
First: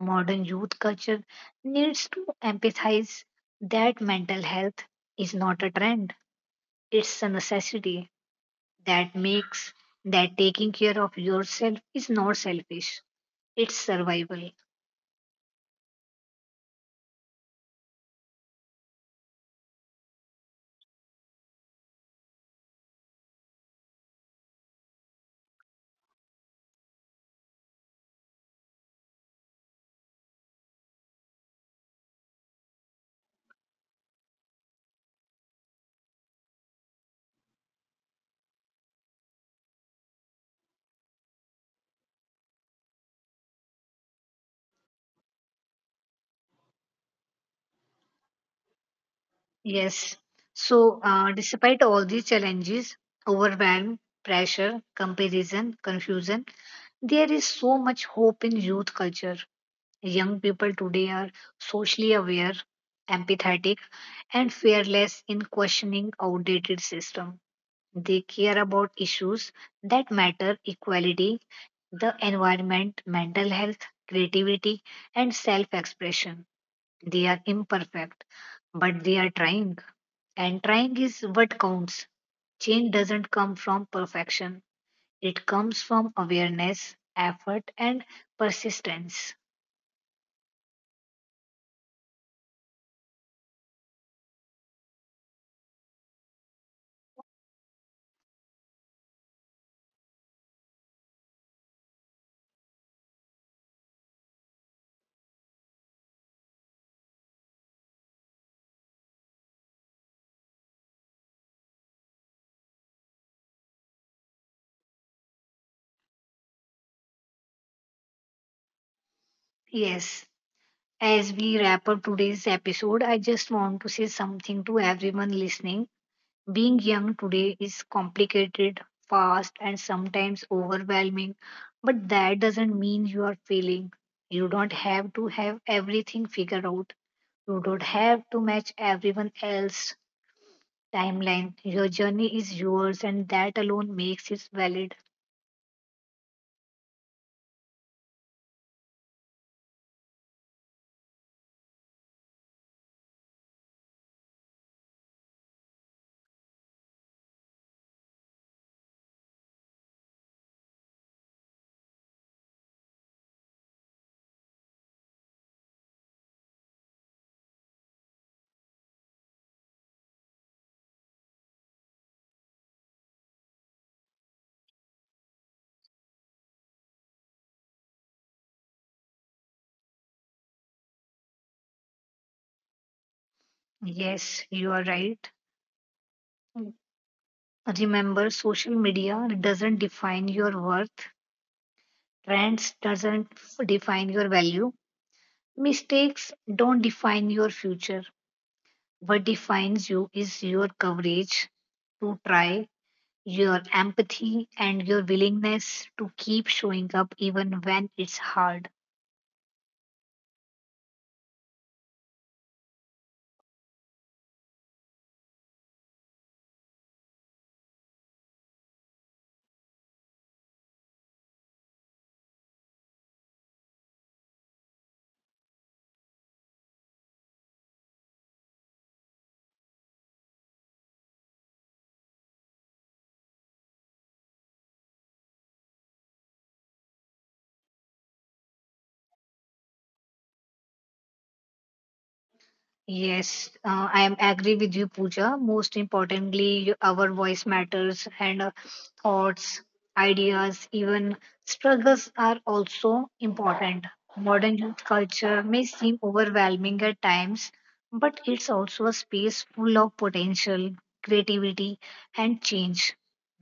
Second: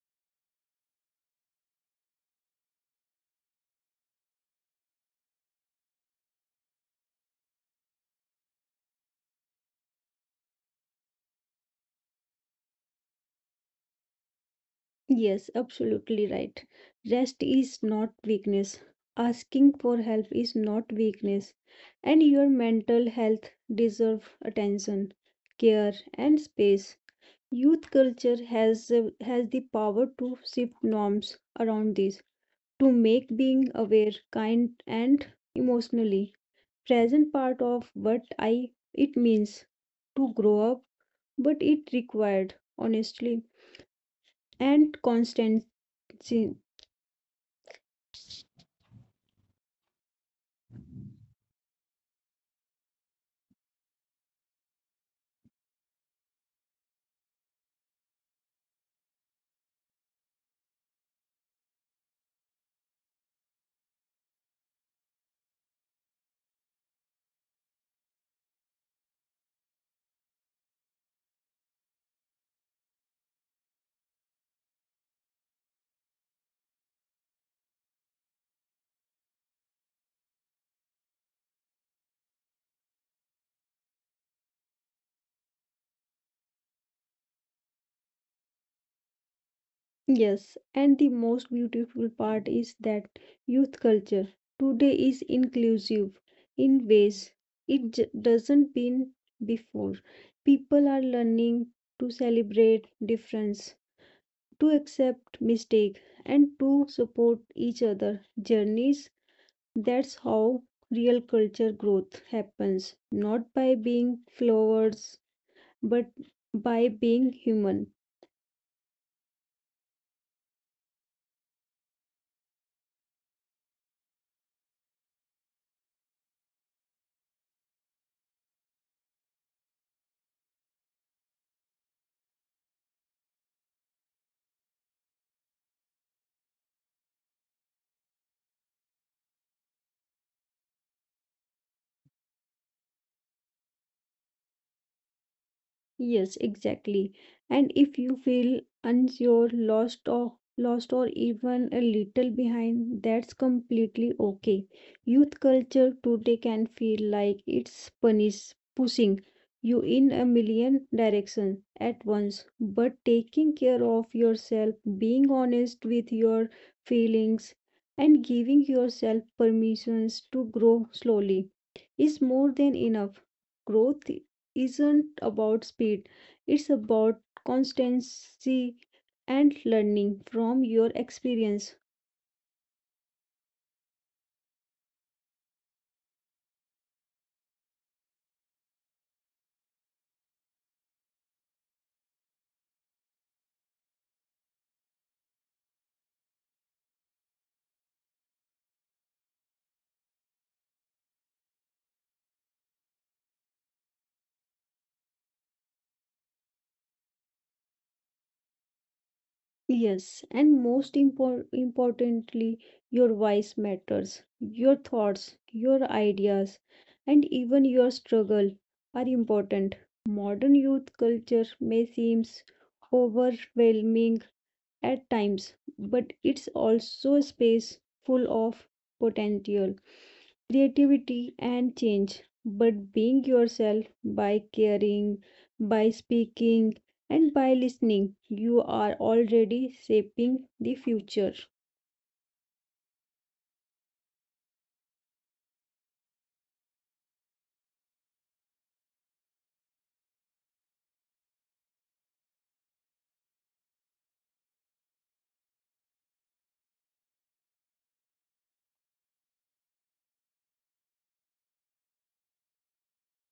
S1: Modern youth culture needs to empathize that mental health is not a trend, it's a necessity, that makes that taking care of yourself is not selfish, it's survival.
S2: Yes, absolutely right. Rest is not weakness. Asking for help is not weakness. And your mental health deserves attention, care, and space. Youth culture has the power to shift norms around this, to make being aware, kind, and emotionally present part of what I it means to grow up, but it required honestly and constancy.
S1: Yes. So, despite all these challenges, overwhelm, pressure, comparison, confusion, there is so much hope in youth culture. Young people today are socially aware, empathetic, and fearless in questioning outdated system. They care about issues that matter: equality, the environment, mental health, creativity, and self-expression. They are imperfect, but they are trying. And trying is what counts. Change doesn't come from perfection. It comes from awareness, effort, and persistence.
S2: Yes, and the most beautiful part is that youth culture today is inclusive in ways it doesn't been before. People are learning to celebrate difference, to accept mistake, and to support each other journeys. That's how real culture growth happens, not by being flowers, but by being human.
S1: Yes. As we wrap up today's episode, I just want to say something to everyone listening. Being young today is complicated, fast, and sometimes overwhelming, but that doesn't mean you are failing. You don't have to have everything figured out. You don't have to match everyone else's timeline. Your journey is yours, and that alone makes it valid.
S2: Yes, exactly. And if you feel unsure, lost or even a little behind, that's completely okay. Youth culture today can feel like it's pushing you in a million directions at once. But taking care of yourself, being honest with your feelings, and giving yourself permissions to grow slowly is more than enough. Growth isn't about speed, it's about constancy and learning from your experience.
S1: Yes, you are right. Remember, social media doesn't define your worth, trends doesn't define your value, mistakes don't define your future. What defines you is your courage to try, your empathy, and your willingness to keep showing up even when it's hard.
S2: Yes, and most importantly, your voice matters. Your thoughts, your ideas, and even your struggle are important. Modern youth culture may seem overwhelming at times, but it's also a space full of potential. Creativity and change, but being yourself, by caring, by speaking, and by listening, you are already shaping the future.
S1: Yes, I am agree with you, Pooja. Most importantly, our voice matters, and thoughts, ideas, even struggles are also important. Modern youth culture may seem overwhelming at times, but it's also a space full of potential, creativity, and change.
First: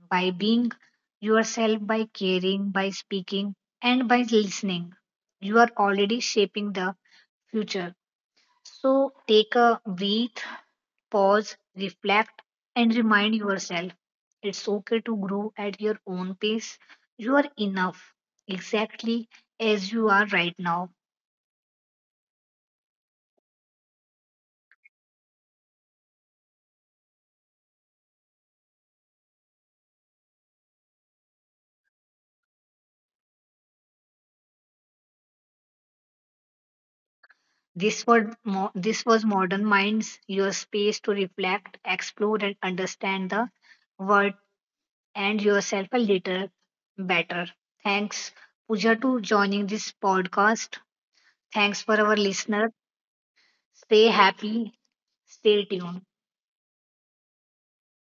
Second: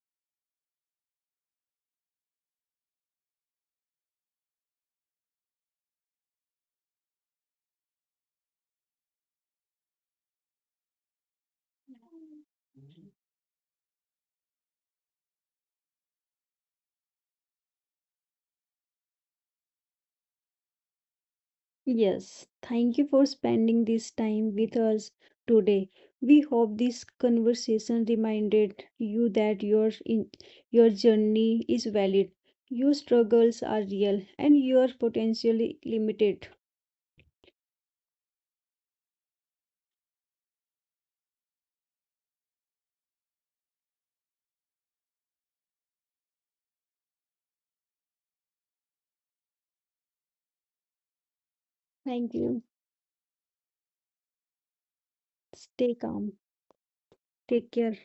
S1: By being yourself, by caring, by speaking, and by listening, you are already shaping the future. So take a breath, pause, reflect, and remind yourself it's okay to grow at your own pace. You are enough, exactly as you are right now.
S2: Yes, thank you for spending this time with us today. We hope this conversation reminded you that your journey is valid, your struggles are real, and your potential limited.
S1: This was, this was Modern Minds, your space to reflect, explore, and understand the world and yourself a little better. Thanks, Pooja, to joining this podcast. Thanks for our
S2: Thank you.
S1: listener. Stay happy, stay
S2: Stay
S1: tuned.
S2: calm. Take care.